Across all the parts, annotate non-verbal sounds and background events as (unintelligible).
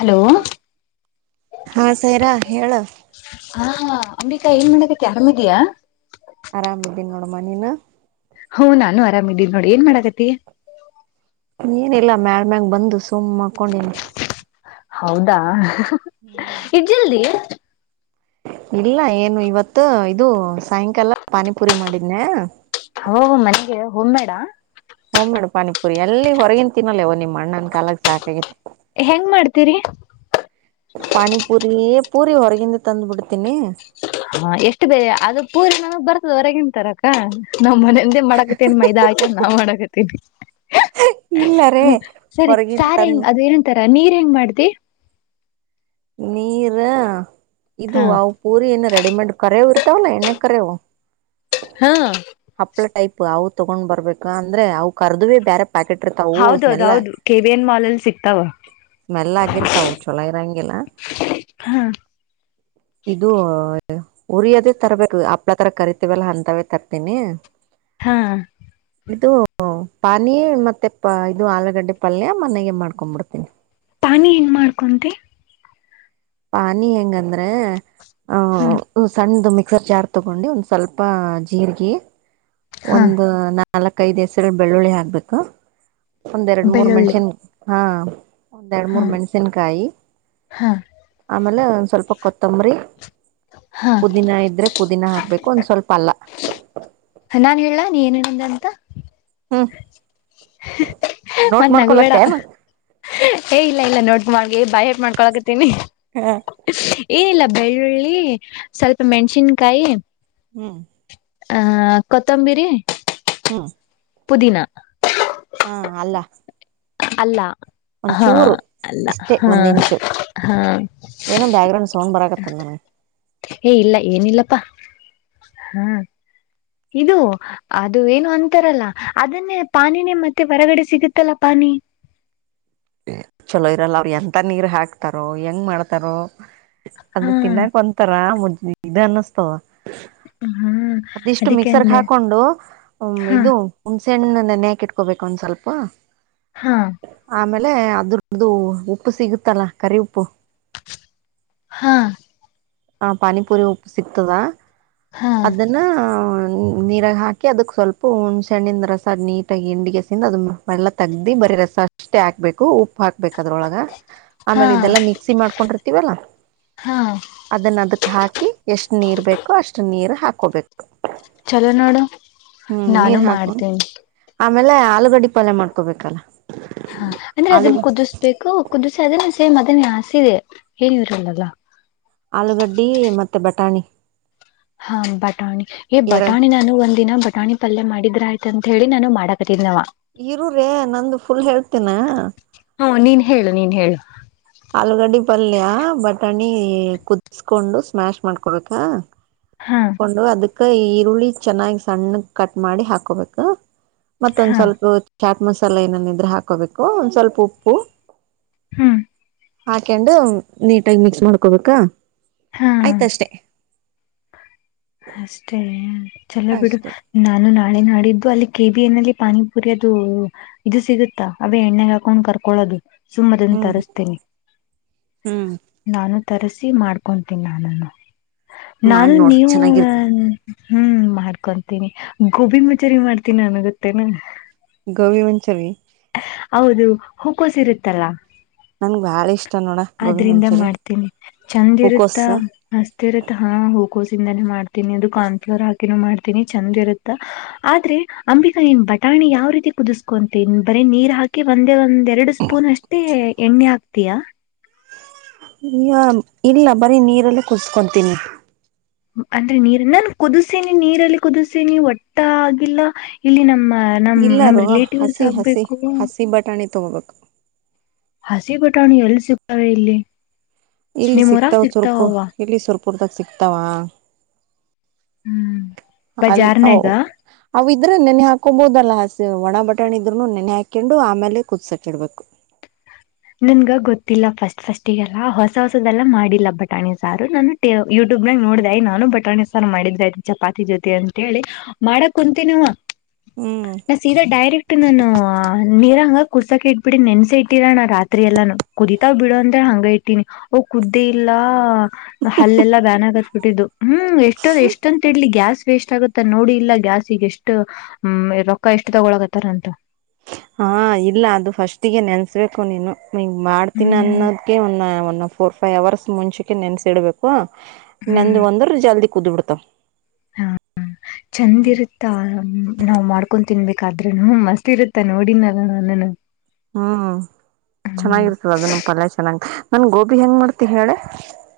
Hello ಹಾ ಸೈರಾ ಹೇಳ ಹಾ ಅಂಬಿಕಾ ಏನ್ ಮಾಡಕ್ಕತ್ತಿ ಆರಾಮದಿಯಾ ಆರಾಮ ಇದದ್ದೀನಿ ನೋಡಮ ನಿನ್ ಹ್ಮ್ ನಾನು ಆರಾಮ ಇದೀನ ನೋಡ ಏನ್ ಮಾಡಾಕತಿ ಏನ ಇಲ್ಲಾ ಮ್ಯಾಮ ಬಂದು ಸುಮ್ ಮಕೊಂಡಿನ್ ಹೌದಾ ಇಟಜಲ್ದಿ ಇಲ್ಲ ಏನು ಇವತ್ತು ಇದು ಸಾಯಂಕಾಲ ಪಾನಿಪುರಿ ಮಾಡಿದ್ನೆ ಹ ಮನೆಗೆ ಹೋಮ್ಮೇಡಾ ಹಓ ಹೋಮೇಡ್ ಪಾನಿಪುರಿ ಎಲ್ಲಿ ಹೊರಗಿನ್ ತಿನ್ನಲ್ಲೇವೋ ನಿಮ್ಣನ್ ಕಾಲಾಗ ಸಾಕಾಗೆತಿ ಹೆಂಗ್ ಮಾಡ್ತೀರಿ ಪಾನಿಪುರಿ ಪೂರಿ ಹೊರಗಿಂದ ತಂದು ಬಿಡ್ತೀನಿ ಹಾ ಎಷ್ಟು ಬೇರೆ ಅದು ಪೂರಿ ನಮಗ್ ಬರ್ತದ ಹೊರಗಂತರಕ್ಕ ನಾವ್ ಮನಂದೇ ಮಾಡಾಕತ್ತೇನೆ ಮೈದಾ ಆಯ್ಕ ನಾವ್ ಮಾಡಾಕತ್ತೇನಿ ಇಲ್ಲರೇ ಸರಿ ಹೊರಗಿನ್ ಸಾರ ಹೆಂಗ ತಂದ್ ಅದು ಏನಂತರ ನೀರ್ ಹೆಂಗ್ ಮಾಡ್ತಿ ನೀರ ಇದು ಹಾ ಪೂರಿ ಏನ್ನು ರೆಡಿಮೇಡ್ ಕರವು ಇರ್ತಾವಲ್ಲ ಎಣ್ಣೆ ಕರವು ಹಾ ಹಪ್ಳ ಟೈಪ್ ಅವು ತಗೊಂಡ್ ಬರ್ಬೇಕಾ ಅಂದ್ರೆ ಅವು ಕರ್ದುವೇ ಬೇರೆ ಪ್ಯಾೆಟ್ರ್ತ (unintelligible) ಹೌದೌ ಹೌದು ಕೆ ವಿ ಎನ್ ಮಾಲ್ ಅಲ್ಲಿ ಸಿಗ್ತಾವ ಸ್ಮೆಲ್ ಆಗಿರ್ತಾವರು ಚೊಲೋ ಇರೋಂಗಗೆಲ್ಲ ಹಾ ಇದು ಉರಿಯೋದೇ ತರ್ಬೇಕು ಹಪ್ಳ ತರ ಕರಿತೀವಲ್ಲ ಅಂತವೇ ತರ್ತೀನಿ.. ಹಾ.. ಇದು ಪಾನಿ ಮತ್ತೆ ಪ ಇದು ಆಲೂಗಡ್ಡೆ ಪಲ್ಯ ಮನೆಗೆ ಮಾಡ್ಕೊಂಡ್ಬಿಡ್ತೀನಿ. ಪಾನಿ ಹೆಂಗ್ ಮಾಡ್ಕೊಂತೆ. ಪಾನಿ ಹೆಂಗಂದ್ರೆ ಆ ಹ್ಮ್ ಸಣ್ಣ ಮಿಕ್ಸರ್ ಜಾರ್. ತಗೊಂಡು ಸ್ವಲ್ಪ ಜೀರಿಗೆ ಹಾ ಒಂದು. ನಾಲ್ಕಐದು ಹೆಸರುಗಳು ಬೆಳ್ಳುಳ್ಳಿ ಹಾಕ್ಬೇಕು ಒಂದ್ ಎರಡು ಮೂರ್ ಬೆಳ್ಳುಳ್ಳಿ ಮಣಷನ್ ಹಾ ಒಂದ್ ಎರಡ್ ಹಾ ಮೂರ್ ಮೆಣ್ಸಿನ್ಕಾಯಿ... ಹಾ. ಆಮೇಲೆ ಒಂದ್ ಸ್ವಲ್ಪ ಕೊತ್ತಂಬರಿ ಹಾ ಪುದೀನ ಇದ್ರೆ.. ಪುದಿನ ಹಾಕ್ಬೇಕು ಒಂದ್ ಸ್ವಲ್ಪ ಅಲ್ಲ. ನಾನ್ ಹೇಳಾ ನೀ ಏನೇನಂದ ಅಂತ.. ಹ್ಮ.. ಮತ್ತ ನಗಬೇಡ ಏ ಇಲ್ಲ ಇಲ್ಲ ನೋಡ್ಕ ಮಾಡಗೆ ಬಾಯ ಹೇಟ್ ಮಾಡ್ಕೊಳಕತ್ತೀನಿ.. ಹಾ.. ಏನಿಲ್ಲ ಬೆಳ್ಳುಳ್ಳಿ ಸ್ವಲ್ಪ ಮೆಣಸಿನ್ಕಾಯಿ ಹ್ಮ್. ಹ ಕೊತ್ತಂಬಿರಿ. ಹ್ಮ.. ಪುದಿನ. ಹಾ ಅಲ್ಲ ಅಲ್ಲ ಹಾ ಒಂಚೂರು ಅಲ್ಲ ಇಷ್ಟೇ ಹಾ ಒಂದ್ ಇಂಚು ಹಾ ಏನೋ ಬ್ಯಾಕ್ ಗ್ರೌಂಡ್ ಸೌಂಡ್ ಬರಾಕತ್ತದ ನನಗೆ ಹೇ ಇಲ್ಲ ಏನಿಲ್ಲಪ್ಪಾ ಹಾ ಇದು ಅದು ಏನು ಅಂತಾರಲ್ಲ ಅದನ್ನೇ ಪಾನಿನೇ ಮತ್ತೆ ಹೊರಗಡೆ ಸಿಗುತ್ತಲ್ಲ ಪಾನಿ ಚಲೋ ಇರಲ್ಲ ಅವ ಎಂತ ನೀರ್ ಹಾಕ್ತಾರೋ ಹೆಂಗ್ ಮಾಡ್ತಾರೋ ಹಾ ಅದು ತಿನ್ನಕ್ ಒ ತರ ಮುನ್ನ ಹಾ ಅದಿಷ್ಟು ಅದಕ್ಕೆ ಮಿಕ್ಸರ್ ಅಂದೆ ಹಾಕೊಂಡು ಹ ಹಾ ಇದು ಹುಣಸೆಣ್ಣು ನೆ ಹಕಿಟ್ಕೋಬೇಕು ಒಂದ ಸ್ವಲ್ಪ ಹಾ ಆಮೇಲೆ ಅದರ್ದು ಉಪ್ಪು ಸಿಗುತ್ತಲ್ಲಾ ಕರಿ ಉಪ್ಪು ಹ್ಮ್ ಹ ಪಾನಿಪುರಿ ಉಪ್ಪು ಸಿಕ್ತದ ಹಾ ಅದನ್ನ ನೀರಾಗ ಹಾಕಿ ಅದಕ್ ಸ್ವಲ್ಪ ಹುಣ್ ಸಣ್ಣಿಂದ ರಸ ನೀಟಾಗಿ ಹಿಂಡಿಗೆಸಿಂದ ಅದಳ್ಳ ತೆಗ್ದಿ ಬರೀ ರಸ ಅಷ್ಟೇ ಹಾಕ್ಬೇಕು ಉಪ್ಪು ಹಾಕ್ಬೇಕು ಅದ್ರೊಳಗ ಹ ಆಮೇಲೆ ಇದೆಲ್ಲಾ ಮಿಕ್ಸಿ ಮಾಡ್ಕೊಂಡಿರ್ತೀವಲ್ಲಾ ಹಾಂ ಅದನ್ನ ಅದಕ್ ಹಾಕಿ ಎಷ್ಟ್ ನೀರ್ ಬೇಕೋ ಅಷ್ಟು ನೀರ್ ಹಾಕೋಬೇಕು. ಚಲೋ ನೋಡು. ಹ್ಮ್ ನಾನು ನೀರ್ ಹಾಕೊಂಡ್ ಮಾಡ್ತೇನಿ ಆಮೇಲೆ ಆಲೂಗಡ್ಡಿ ಪಲ್ಯ ಮಾಡ್ಕೊಬೇಕಲ್ಲ ಹಾ ಅಂದ್ರೆ ಅದನ್ನ ಕುದಿಸ್ಬೇಕು ಕುದಿಸಿ ಅದೇ ಸೇಮ್ ಅದೇ ಆಸೆ ಇದೆ ಏನು ಇರಲ್ಲ ಆಲೂಗಡ್ದಿ ಮತ್ತೆ ಬಟಾಣಿ ಹಾ ಬಟಾಣಿ ಎರ ಬಟಾಣಿ ಹೇ ನಾನು ಒಂದಿನ ಬಟಾಣಿ ಪಲ್ಯ ಮಾಡಿದ್ರ ಆಯ್ತ ಅಂತ ಹೇಳಿ ನಾನು ಮಾಡಕತಿದ್ನವ ಇರ್ರೇ ನಂದು ಫುಲ್ ಹೇಳ್ತೀನ ಹ್ಮ ನೀನ್ ಹೇಳು ನೀನ್ ಹೇಳು ಆಲೂಗಡ್ದಿ ಪಲ್ಯ ಬಟಾಣಿ ಕುದಿಸಕೊಂಡು ಸ್ಮ್ಯಾಶ್ ಮಾಡ್ಕೊಡ್ಬೇಕ ಹಾ ಮಾಡ್ಕೊಂಡು ಅದಕ್ ಈ ಈರುಳ್ಳಿ ಚೆನ್ನಾಗಿ ಸಣ್ಣ ಕಟ್ ಮಾಡಿ ಹಾಕೋಬೇಕು. ಮತ್ತೊಂದ ಹಾ ಸ್ವಲ್ಪ ಚಾಟ್ ಮಸಾಲೆ ಏನನ್ ಇದ್ರೆ ಹಾಕೋಬೇಕು ಒಂದ್ ಸ್ವಲ್ಪ ಉಪ್ಪು. ಹ್ಮ್ ಹಾಕೊಂಡು ನೀಟಾಗಿ ಮಿಕ್ಸ್ ಮಾಡ್ಕೊಬೇಕಾ. ಹಾ ಅಷ್ಟೇ ಚಲೋ ಬಿಡು. ಅಷ್ಟೇ ನಾನು ನಾಳೆ ನಾಡಿದ್ದು ಅಲ್ಲಿ ಕೆಬ ಎನ್ಲ್ಲಿ ಪಾನಿಪುರಿ ಅದು. ಇದು ಸಿಗುತ್ತಾ ಅವೇ ಎಣ್ಣಗ್ ಹಾಕೊಂಡ್ ಕರ್ಕೊಳೋದು. ಸುಮ್ಮದನ್ನು ಹ್ಮ್ ತರಿಸ್ತಿನಿ ಹ್ಮ್ ನಾನು ತರಿಸಿ ಮಾಡ್ಬ ಕೊಂತೀನಿ ನಾನನ್ನು ಮಾಡ್ ನಾನು ನೋಡ್ ನೀವು ಚೆನ್ನಾಗಿರ್ತದ ಹ್ಮ್ ಮಾಡ್ಕೊಂತೀನಿ ಗೋಬಿ ಮಚೂರಿ ಮಾಡ್ತೀನ್ ನಾನು ಗೊತ್ತೇನು ಗೋಬಿ ಮಂಚೂರಿ ಹೌದು ಹೂಕೋಸ್ ಇರುತ್ತಲ್ಲ. ನನ್ಗ್ ಬಾಳ ಇಷ್ಟ ನೋಡ ಗೋಬಿ ಆದ್ರಿಂದ ಮಂಚೂರಿ ಮಾಡ್ತೀನಿ ಚಂದ್ ಇರುತ್ತ. ಮಸ್ತ್ ಇರುತ್ತ ಹಾ ಹೂಕೋಸಿಂದಾನೇ ಮಾಡ್ತೀನಿ ಅದು ಕಾರ್ನ್ಫ್ಲೋರ್ ಹಾಕಿನೂ ಮಾಡ್ತೀನಿ ಚೆಂದ್ ಇರುತ್ತಾ. ಆದ್ರೆ ಅಂಬಿಕಾ ಏನ್ ಬಟಾಣಿ ಯಾವ ರೀತಿ ಕುದಿಸಸ್ಕೊಂತೀನ್. ಬರೀ ನೀರ್ ಹಾಕಿ ಒಂದೇ ಒಂದ್ ಎರಡು ಸ್ಪೂನ್ ಅಷ್ಟೇ ಎಣ್ಣೆ ಹಾಕ್ತೀಯಾ. ಈಗ ಇಲ್ಲ ಬರೀ ನೀರಲ್ಲ ಕುುದಕೊಂತೀನಿ. ಅಂದ್ರೆ ನೀರ್ ನಾನು ಕುದಸನಿ ನೀರಲ್ಲಿ ಕುದಸಿನಿ ಒಟ್ಟ ಆಗಿಲ್ಲ ಇಲ್ಲಿ ನಮ್ಮ ನಮ್ ನಮ್ ಇಲ್ಲಾರೂ ರಿಲೇಟಿವ್ಸ್ ಹಸಿ ಹಸಿ ಆಗ್ಬೇಕು. ಹಸಿ ಬಟಾಣಿ ತಗೋಬೇಕು ಹಸಿ ಬಿಟಾಣಿ ಎಲ್ಲಿ ಸಿಗ್ತವೆ ಇಲ್ಲಿ ಇಲ್ಲಿ ನಿಮ್ ಊರಾಗ್ ಸಿಕ್ತಾವ ಸುರ್ಪು ಸಿಗ್ತಾವ ಇಲ್ಲಿ ಸುರ್ಪುರ್ದಾಗ ಸಿಕ್ತಾವ. ಹ್ಮ್ ಅಲ್ ಅವು. ಬಜಾರ್ನ್ಯಾಗ ಅವ ಇದ್ರೆ ನೆನೆ ಹಾಕೊಬಹದಲ್ಲ ಹಸಿ ಒಣ ಬಟಾಣೆ ಇದ್ರುನು ನೆನೆ ಹಾಕೊಂಡು ಆಮೇಲೆ ಕುದಸಕಿಡ್ಬೇಕು ನನ್ಗ ಗೊತ್ತಿಲ್ಲ ಫಸ್ಟ್ ಫಸ್ಟಿಗೆಲ್ಲ ಹೊಸ ಹೊಸದೆಲ್ಲ ಮಾಡಿಲ್ಲ ಬಟಾಣಿ ಸಾರು ನಾನು. ಯೂಟ್ಯೂಬ್ನಾಗ ನೋಡ್ದ ನಾನು ಬಟಾಣಿ ಸಾರ್ ಮಾಡಿದ್ರ ಇದ್ ಚಪಾತಿ ಜೊತೆ ಅಂತೇಳಿ. ಮಾಡಕ್ ಕುಂತೀ ನವ. ಹ್ಮ್. ಸೀದಾ ಡೈರೆಕ್ಟ್ ನಾನು ನೀರ ಹಂಗ ಕುರ್ಸಕ ಇಟ್ಬಿಡಿ ನೆನ್ಸಿ ಇಟ್ಟಿರ ನಾ ರಾತ್ರಿ ರಾತ್ರಿಯಲ್ಲನು ಕುದಿತಾವ್ ಬಿಡು ಅಂತ ಹಂಗ ಇಟ್ಟೀನಿ ಓ ಕುದ್ದೇ ಇಲ್ಲ ಹಲ್ಲೆಲ್ಲ ಬ್ಯನ್ಗತ್ ಬಿಟ್ಟಿದ್ದು ಹ್ಮ್ ಎಷ್ಟೊ ಎಷ್ಟಂತ ಇಡ್ಲಿ ಗ್ಯಾಸ್ ವೇಸ್ಟ್ ಆಗುತ್ತ ನೋಡಿ ಇಲ್ಲ ಗ್ಯಾಸ್ಗ ಎಷ್ಟು ಹ್ಮ ರೊಕ್ಕ ಎಷ್ಟು ತಗೊಳ ಆತ್ತಾರ ಅಂತ. ಹಾ ಇಲ್ಲ ಅದು ಫಸ್ಟಿಗೆ ನೆನ್ಸ್ಬೇಕು ನೀನು ಮಾಡ್ತೀನಿ ಹ್ಮ್ ಅನ್ನೋದಕ ಒಂದು ಒ ಫೋರ್ ಫೈವ್ ಅವರ್ಸ್ ಮುಂಚಕೆ ನೆನ್ಸಿಡ್ಬೇಕು ಹ್ಮ್ ನೆಂದು ಒಂದ್ರ ಜಲ್ದಿ ಕುದ್ಬಿಡ್ತಾವ. (unintelligible) ಹಾ ಚಂದಿರ ತಾವು ನಾವ್ ಮಾಡ್ಕೊಂಡ ತಿನ್ಬೇಕಾದ್ರೂನು ಮಸ್ತ್ ಇರುತ್ತ ನೋಡಿನಲ್ಲ ನಾನನು ಹ್ಮ್ ಚೆನ್ನಾಗಿರ್ತದ ಅದನ್ನು ಪಲ್ಯ ಚೆನ್ನಾಗ್ ನನ್ ಗೋಬಿ ಹೆಂಗ್ ಮಾಡ್ತಿ ಹೇಳೆ.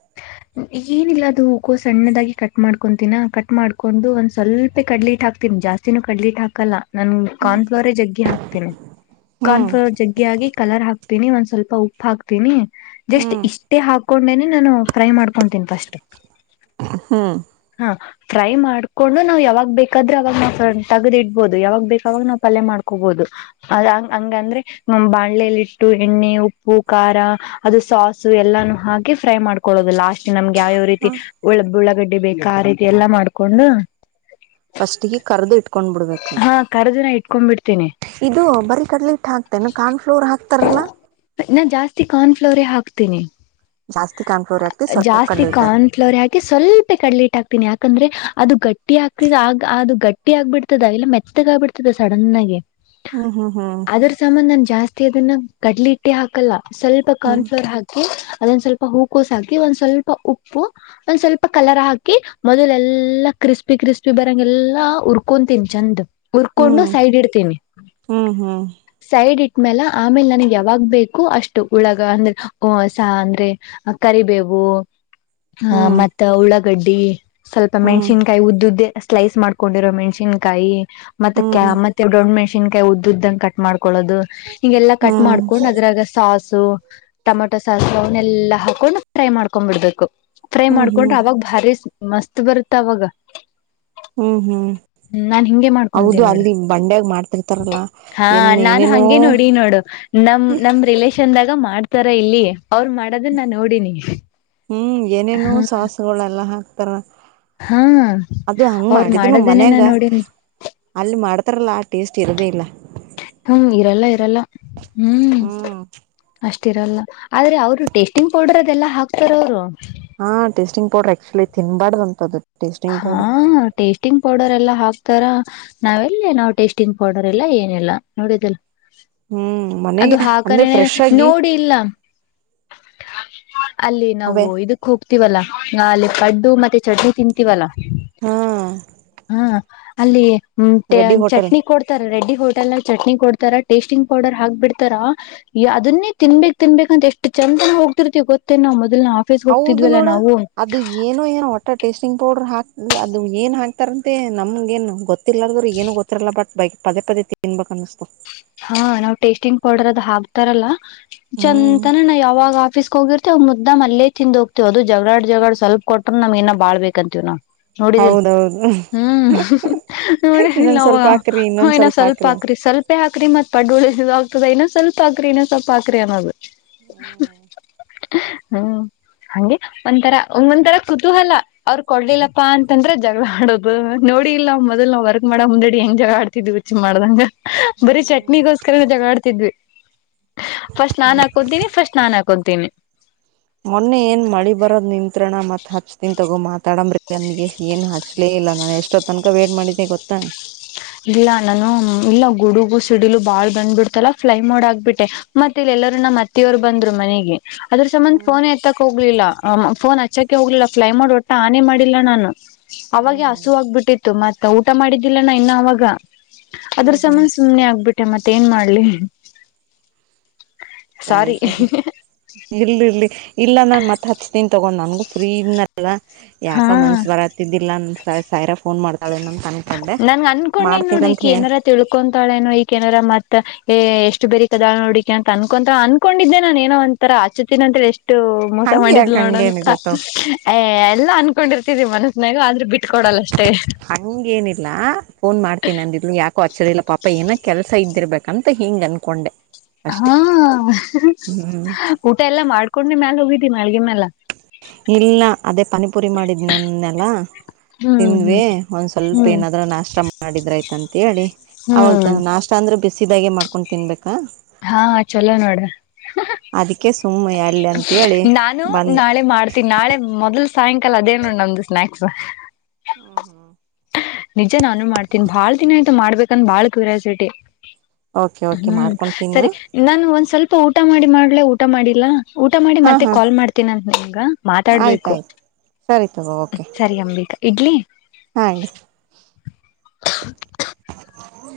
(unintelligible) ಏನಿಲ್ಲ ಅದು ಉಕೋ ಸಣ್ಣದಾಗಿ ಕಟ್ ಮಾಡ್ಕೊತಿನಾ ಕಟ್ ಮಾಡ್ಕೊಂಡು ಒಂದ್ ಸ್ವಲ್ಪೇ ಕಡ್ಲಿ ಇಟ್ಟಟ್ ಹಾಕ್ತೀನಿ ಜಾಸ್ತಿ ಕಡ್ಲಿಟ್ಟ ಹಾಕಲ್ಲ ನನ್ ಕಾನ್ಫ್ಲೋರೇ ಜಗ್ಗಿ ಹಾಕ್ತೇನೆ. ಹ್ಮ್ ಕಾರ್ನ್ಫ್ಲೋರ್ ಜಗ್ಗೆ ಆಗಿ ಕಲರ್ ಹಾಕ್ತೀನಿ ಒಂದ್ ಸ್ವಲ್ಪ ಉಪ್ಪು ಹಾಕ್ತೀನಿ (inaudible) ಜಸ್ಟ್ ಹ್ಮ್ ಇಷ್ಟ ಹಾಕೊಂಡೇನೆ ನಾನ ಫ್ರೈ ಮಾಡಕೊತೀನಿ ಫಸ್ಟ್. ಹ್ಮ್ ಹಾ ಫ್ರೈ ಮಾಡ್ಕೊಂಡು ನಾವು ಯಾವಾಗ ಬೇಕಾದ್ರೆ ಅವಾಗ ನಾಫ್ರ್ ತಗ್ದ್ ಇಡ್ಬಹದು ಯಾವಾಗ ಬೇಕವಾಗ ನಾವು ಪಲ್ಯ ಮಾಡ್ಕೋಬಹುದು. ಅ ಹಂಗಂದ್ರೆ ನ ಬಾಣ್ಲೆಲಿಟ್ಟು ಎಣ್ಣೆ ಉಪ್ಪು ಖಾರ ಅದು ಸಾಾಸು ಎಲ್ಲಾನು ಹಾಕಿ ಫ್ರೈ ಮಾಡ್ಕೊೊಳ್ಳೋದು ಲಾಸ್ಟ್ ನಮ್ಗೆ ಯಾವ್ಯಾವ ರೀತಿ ಉ ಬುಳ್ಳಗಡ್ಡೆ ಬೇಕ? ರೀತಿ ಎಲ್ಲಾ ಮಾಡ್ಕೊಂಡ ಫಸ್ಟ್ಗ ಕರ್ದ ಇಟ್ಕೊಂಡ್ ಬಿಡ್ಬೇಕು. ಕರದ ಇಟ್ಕೊಂಡ್ ಬಿಡತೀನಿ ಇದು ಬರಿೀ ಕಡಲೆ ಇಟ್ಟು ಹಾಕ್ತೇ ಕಾರ್ನ್ ಫ್ಲೋರ್ ಹಾಕ್ತಾರಲ್ಲಾ? ನಾ ಜಾಸ್ತಿ ಕಾರ್ನ್ಫ್ಲೋರೆ ಹಾಕ್ತೀನಿ. ಜಾಸ್ತಿ ಕಾನ್ಫಲೋರ್ ಇರತ್ತೆ ಸ್ವಲ್ಪ್ ಕಳ್ಳ ಇರತ್ತೆ ಪ್ಲಾವರ ಹಾಕಿ ಸ್ವಲ್ಪ ಕಡಲಿಟ್ಟ (unintelligible) ಹಾಕ್ತೀನಿ ಯಾಕಂದ್ರೆ ಅದು ಗಟ್ಟಿ ಹಾಕ್ತ ಆ ಅದು ಗಟ್ಟಿ ಆಗ್ಬಿಡ್ತದ ಇಲ್ಲ ಮೆತ್ತಗ ಆಬಿಡ್ತದೆ. ಇ ಸಡನ್ ಆಗೆ ಹ್ಮ ಹ್ಮ್ಮ್ ಹ್ಮ್ಮ್ ಅದ್ರ ಸಂಬಂಧ ನಾನ್ ಜಾಸ್ತಿ ಅದನ್ನ ಗಡ್ಲಿ ಇಟ್ಟಿ ಹಾಕಲ್ಲ ಸ್ವಲ್ಪ ಕಾರ್ನ್ಫ್ಲೋರ್ ಹಾಕ (unintelligible) ಅದೊಂದ್ ಸ್ವಲ್ಪ ಹೂಕೋಸ ಹಾಕಿ ಒಂದ್ ಸ್ವಲ್ಪ ಉಪ್ಪು ಒಂದ್ ಸ್ವಲ್ಪ ಕಲರ್ ಹಾಕಿ ಹಾಕಿ ಮೊದಲ್ ಎಲ್ಲಾ ಕ್ರಿಸ್ಪಿ ಕ್ರಿಸ್ಪಿ ಬರಂಗ ಎಲ್ಲಾ ಉುರ್ಕೊತೀನಿ ಚೆಂದ ಉುರ್ಕೊಂಡು ಹ್ಮ್ ಸೈಡ್ ಇಡ್ತೀನಿ. ಹ್ಮ್ ಹ್ಮ್ ಸೈಡ್ ಇಟ್ಟ್ಮ್ಯಾಲ ಆಮೇಲ್ ನನಗ್ ಯಾವಾಗ್ ಬೇಕು ಅಷ್ಟು ಉಳಗ ಅಂದ್ರೆ ಸ ಅಂದ್ರೆ ಕರಿಬೇವು (inaudible) ಹ್ಮ್ ಆ ಹ್ಮ್ ಮತ್ತ ಉಳ್ಳಾಗಡ್ಡಿ ಸ್ವಲ್ಪ ಹ್ಮ್ ಮೆಣ್ಸಿನ್ ಕಾಯಿ ಉದ್ದ ಉದ್ದೇ ಸ್ಲೈಸ್ ಮಾಡ್ಕೊಂಡಿರೋ ಮೆಣ್ಸಿನ್ಕಾಯಿ ಮತ್ತೆ ಕ್ಯಾ ಹ್ಮ್ ಹ್ಮ್ ದೊಡ್ಡ ಮೆಷಿನ್ ಕಾಯಿ ಉ್ದದ್ದ್ ಉದ್ದಂಗ ಕಟ್ ಮಾಡ್ಕೊೊಳ್ಳೋದು ಹಿಂಗೆಲ್ಲಾ ಕಟ್ ಹ್ಮ್ ಮಾಡ್ಕೊಂಡ್ ಅದ್ರಾಗ ಸಾಸು. ಟೊಮೆಟೊ ಸಾಸು ಅವನ್ನೆಲ್ಲಾ ಹಾಕೊಂಡು ಫ್ರೈ ಮಾಡ್ಕೊಂಡ್ ಬಿಡ್ಬೇಕು (inaudible) ಫ್ರೈ ಹ್ಮ್ ಮಾಡ್ಕೊಂಡ್ರೆ ಹ್ಮ್ ಅವಾಗ ಹಾರಿಸ್ ಮಸ್ತ್ ಬರ್ತ ಅವಾಗ್ ಹ್ಮ್ ಹ್ಮ್ ಹ್ಮ ನಾನ್ ಹಿಂಗಗೆ ಮಾಡ್ಕೊಂತೇ ಹೌದು ನೋಡು ಅಲ್ಲಿ ಬಂಡ್ಯಾಗ ಮಾಡ್ತಿರ್ತಾರಲ್ಲ ಹಾ ಎನ್ ನಾನ ಏನೇನೋ ಹಂಗೆ ನೋಡಿ ನೋಡು. ನಮ್ ನಮ್ ರಿಲಷ ಚಂದಾಗ ಮಾಡ್ತಾರ ಇಲ್ಲಿ ಅವ್ರ ಮಾಡೋದನ್ನ ನಾ ನೋಡಿನಿ ಹಾ ಹು ಅದೆಲ್ಲ ಹಾಕ್ತಾರ ಅದು ಹಂಗ ಅವ್ರ ಮಾಡಿದ್ನು ಮಾಡೋದನ್ನೇ ನಾ ಮನ್ಯಾಗ ನೋಡಿನಿ ಅಲ್ಲಿ ಮಾಡ್ತಾರಲ್ಲಾ ಆ ಟೇಸ್ಟ್ ಇರೋದೇ ಇಲ್ಲ. ಹ್ಮ್ ಇರಲ್ಲ ಇರಲ್ಲ (inaudible) ಹ್ಮ್ ಅಷ್ಟಿರಲ್ಲ ಆದ್ರೆ ಅವರು ಟೇಸ್ಟಿಂಗ್ ಪೌಡರ್ ಅದೆಲ್ಲಾ ಹಾಕ್ತಾರ ಅವರು ಹಾ ಟೇಸ್ಟಿಂಗ್ ಪೌಡ್ರ ಆಕ್ಚುಲಿ ತಿನ್ಬಾರ್ದ ಅಂತದು. ಟೇಸ್ಟಿಂಗ್ ಹಾ ಪೌಡರ್ ಟೇಸ್ಟಿಂಗ್ ಪೌಡರ್ ಎಲ್ಲಾ ಹಾಕ್ತಾರ. ನಾವೆಲ್ಲ ನಾವ್ ಟೇಸ್ಟಿಂಗ್ ಪೌಡರ್ ಎಲ್ಲಾ ಏನಲ್ಲಾ ನೋಡಿದಲ್ ಹ್ಮ್ ಅದು ಮನೆಗೆ ಹಾಕನ ಅಂದ್ರೆ ಫ್ರೆಶ್ ಆಗಿ ನೋಡಿ ಇಲ್ಲ ಅಲ್ಲಿ ನಾವು ಅವೇ ಇದಕ್ ಹೋಗ್ತಿವಲ್ಲಾ ನ ಅಲ್ಲಿ ಪಡ್ಡು ಮತ್ತೆ ಚಟ್ನಿ ತಿಂತೀವಲ್ಲ ಹಾ ಹ ಅಲ್ಲಿ ರೆಡ್ಡಿ ಹೋಟೆಲ್ ಚಟ್ನಿ ಕೊಡ್ತಾರ ರೆಡ್ಡಿ ಹೋಟೆಲ್ ನಲ್ಲಿ ಚಟ್ನಿ ಕೊಡ್ತಾರ ಟೇಸ್ಟಿಂಗ್ ಪೌಡರ್ ಹಾಕ್ಬ ಬಿಡ್ತಾರ ಅದನ್ನೇ ತಿನ್ಬೇಕೇಕ್ ತಿನ್ಬೇಕ ಅ ಎಷ್ಟ ಚಂದಾಗ ಹೋಗ್ತಿರ್ತಿ ಗೊತ್ತೇ ನಾ ಮೊದ್ಲ್ ನಾ. ಹೌದು ನೋಡ. ಅದು ಏನೋ ಏನೋ ಒಟ್ಟ ಟೇಸ್ಟಿಂಗ್ ಪೌಡರ್ ಹಾಕ್ ಅದು ಏನ್ ಹಾಕ್ತಾರಂತೆ ನಮ್ಗ ನು ಗೊತ್ತ. ತಿಲ್ಲಾರ್ರ ಏನು ಗೊತ್ತಿಲ್ಲ ಬಟ್ ಬೈಕ್ ಪದೇ ಪದೇ ತಿನ್ಬೇಕ ಅಸ್ತು ಹಾ ನಾವ್ ಟೇಸ್ಟಿಂಗ್ ಪೌಡರ್ ಅದು ಹಾಕ್ತಾರಲ್ಲಾ ಹ್ಮ್ ಚಂದನ ನಾ ಯಾವಾಗ ಆಫೀಸ್ ಹೋಗಿರ್ತ ಮುದ್ದಂ ಅಲ್ಲೇ ತಿಂದು ಹೋಗ್ತವ ಅದು ಜಗಳಾಡ್ ಜಗಳಡ್ ಸ್ವಲ್ಪ್ ಕೊಟ್ರ ನಮ್ಏನ ಬಾಳ್ಬೇಕ ಅಂತೀವ್ ನೋಡಿದಿಲ್ ಹೌದೌದು ಹ್ಮ್ ನೋಡಿದಲ್ ಇನ್ನೊಂದ್ ಸ್ವಲ್ಪ ಹಾಕ್ರಿ ನ ಇನ್ನೊಂದ್ ಏನ ಸ್ವಲ್ಪ ಹಾಕ್ರಿ ಸ್ವಲ್ಪ. ಹಾಕ್ರಿ ಮತ್ ಪಡ್ ಆಗ್ತದ ಇನ್ನು ಸ್ವಲ್ಪ ಹಾಕ್ರ ಇನ್ನ ಸ್ವಲ್ಪ ಹಕ್ರ ಅನ್ನೋದು. ಹ್ಮ್ ಹಂಗೆ. ಒಂಂತರ ಒಂಗ ಒಂಂತರ ಕುತೂಹಲ ಅವ್ರ ಕೊಡ್ಲಿಲ್ಲಪ್ಪಾ ಅಂತಂದ್ರ ಜಗಳ ಆಡೋದು ನೋಡಿ ಇಲ್ಲ ಮೊದ್ಲ್ ನಾವ್ರ್. ಹೆಂಗ ಮಾಡ ಮುಂದಾಡಿ ಹೆಂಗ ಜಗ ಆಡ್ತಿದ್ವಿ ರುಚಿ ಮಾಡ್ದಂಗ ಬರೀ ಚಟ್ನಿಗೋಸ್ಕರನ ಜಗಳ ಆಡ್ತಿದ್ವಿ ಫಸ್ಟ್ ನಾನ್ ಹಾಕೊತೀನಿ ಫಸ್ಟ್ ನಾನ್ ಹಾಕೊತೀನಿ. ಮೊನ್ನೆ ಏನ್ ಮಳಿ ಬರೋದ್ ನಿಂತ್ರಣ ಮತ್ ಹಚ್ತನ್ ತಗೋ ಮಾತಾಡಂಬ್ರಿ ನನಗೆ ಏನ್ ಹಚ್ಲೇ ಇಲ್ಲ ನಾನ ಎಷ್ಟ. ಅಷ್ಟೊ ತನಕ ವೇಟ್ ಮಾಡಿದ್ದೆ ಗೊತ್ತಾ. ಇಲ್ಲ ನಾನು ಇಲ್ಲ ಗುಡುಗು ಸಿಡಿಲು ಬಾಳ್ ಬಂದ್ಬಿಡ್ತಲ್ಲ ಫ್ಲೈ ಮಾಡೋ ಆಗ್ಬಿಟ್ಟೆ ಮತ್ತ ಇಲ್ಲ ಎಲ್ಲರೂ ನಮ್ಮ್ ಅತ್ತಿಯವರು ಬಂದ್ರು ಮನೆಗೆ ಅದ್ರ ಸಂಬಂದ ಹ್ಮ್ ಫೋನ್ ಎತ. ಹೋಗ್ಲಿಲ್ಲ ಫೋನ್ ಹಚ್ಚಕೆ ಹೋಗ್ಲಿಲ್ಲ ಪ್ಲೈನ್ ಮೋಡ್ ಒಟ್ಟ ಆನೆ ಮಾಡಿಲ್ಲ ನಾನು ಹ್ಮ್ ಅವಾಗೆ ಹ್ಮ್ ಹಸು ಆಗ್ಬಿಟ್ಟಿತ್ತು ಮತ್ತ ಊಟ ಮಾಡಿದ್ದಿಲ್ಲನ ಇನ್ನು ಅವಾಗ ಅದ್ರ ಹ್ಮ್ ಹ್ಮ್ ಸಮನ್ ಸುಮ್ನೆ ಆಗ್ಬಿಟ್ಟೆ ಮತ್ತೆ ಏನ್ ಮಾಡ್ಲಿ ಸರಿ ಸಾರಿ ತಪ್ಪ ಇರ್ಲಿ ಇರ್ಲಿ ಇಲ್ಲ ನಾನ್ ಮತ್ತತ್ ಹಚ್ತನ್ ತೊಗೊಂಡ್ ನನ್ಗು ಫ್ರೀ ಇದ್ನ ಯಾಕ ಹಾ ಮನ್ಸ ಬರತ್ತ ಗತ್ತಿದ್ದಿಲ್ಲ ಅಂತ ಸ ಸಾಯಿರ ಫೋನ್ ಮಾಡ್ತಾಳೆನಂತ ಅನ್ಕೊಂಡೆ ಮಾಡ್ತೀನಂತ ಹೇಳಿ. ತಿಳ್ಕೊಂತಾಳೆನು ಈಕೇನಾರ ಮತ್. ಏ ಎಷ್ಟು ಬೇರಿ ಕದಾಳ್ ನೋಡಿಕಕ್ಕೆ ಅಂತ ಅನ್ಕೊಂತರ ಅನ್ಕೊಂಡಿದ್ದೆ ನಾನನ್ ಏನೋ ಒಂತರ ಆಚತೀನ ಅಂತೇಳ ಎಷ್ಟು ಮೋಸ ಹಂಗ ಯಾಕ ಮಾಡಿದ್ಲ್ ನೋಡಂತ ಹಂಗೇನಿಲ್ಲತ್ತೋ ಏ ಎಲ್ಲ ಅನ್ಕೊಂಡಿರ್ತಿದವಿ ಮನಸ್ನಾಗ ಆದ್ರೂ ಬಿಟ್ಕೊಡಲ್ಲ ಅಷ್ಟೇ ಹಂಗ ಏನಿಲ್ಲ ಫೋನ್ ಮಾಡ್ತೀನಿ ಅಂದಿದ್ಲು ಯಾಕ. ಕೋಚರಿ ಇಲ್ಲ ಪಾಪ ಏನ ಕೆಲ್ಸ ಇದ್ದಿರ್ಬೇಕಂತ ಹಿಂಗ ಅನ್ಕೊಂಡೆ. ಅಷ್ಟೇ ಹಾ ಹ್ಮ್ ಊಟ ಎಲ್ಲಾ ಮಾಡ್ಕೊಂಡನೆ ಮ್ಯಾಲ ಹೋಗಿದ್ದಿ ಮಳಗಿ ಮ್ಯಾಲ. ಇಲ್ಲ ಅದೇ ಪನಿಪುರಿ ಮಾಡಿದ್ ನನ್ನೆಲ್ಲ ಹ್ಮ್ ತಿಂದ್ವಿ ಹ್ಮ್ ಒಂದ್ ಸ್ವಲ್ಪ ಹ್ಮ್ ಏನಾದ್ರೂ ನಾಷ್ಟ ಮಾಡ ಮಾಡಿದ್ರಾಯ್ತ ಅಂತೇಳಿ ಹ್ಮ್ ಅವಾಗ ನಾಷ್ಟ ಅಂದ್ರೆ ಬಿಸಿ ಬ್ಯಾಗೆ ಮಾಡ್ಕೊಂಡ್ ತಿನ್ಬೇಕಾ ಹಾ ಚಲೋ ನೋಡ್ರ ಅದಕ್ಕೆ ಸುಮ್ಮನೆ ಅಲ್ಲಿ ಅಂತೇಳಿ ಬಂದೆ ಮ ನಾಳೆ ಮೊದ್ಲ್ ಸಾಯಂಕಾಲ ಅದೇನು ನಮ್ದು ಸ್ನಾಯಾಕ್ಸ್ ಹ್ಮ ಹಾ ನಿಜ ನಾನು ಮಾಡ್ತೀನಿ ಬಾಳ್ ದಿನ ಆಯ್ತು ಮಾಡ್ಬೇಕಂದ ಬಾಳ್ ಕ್ರಾಸಿಟಿ ಓಕೆ ಓಕೆ ಮಾಡ್ಕೊತೀನಾ ನಾನು ಒಂದ್ ಸ್ವಲ್ಪ ಊಟ ಮಾಡಿ ಮಾಡ್ಲೆ ಊಟ ಮಾಡಿಲ್ಲಾ ಊಟ ಮಾಡಿ ಹಾ ಮತ್ತೆ ಹಾ ಕಾಲ್ ಮಾಡ್ತೀನಂತ ನಗ ಮಾತಾಡ್ಬೇಕು ಆಯ್ತಾಯ್ತು ಸರಿ ತಗೋ ಓಕೆ ಸರಿ ಅಂಬಿಕಾ ಇಡ್ಲಿ ಹಾ ಇಡು ಹ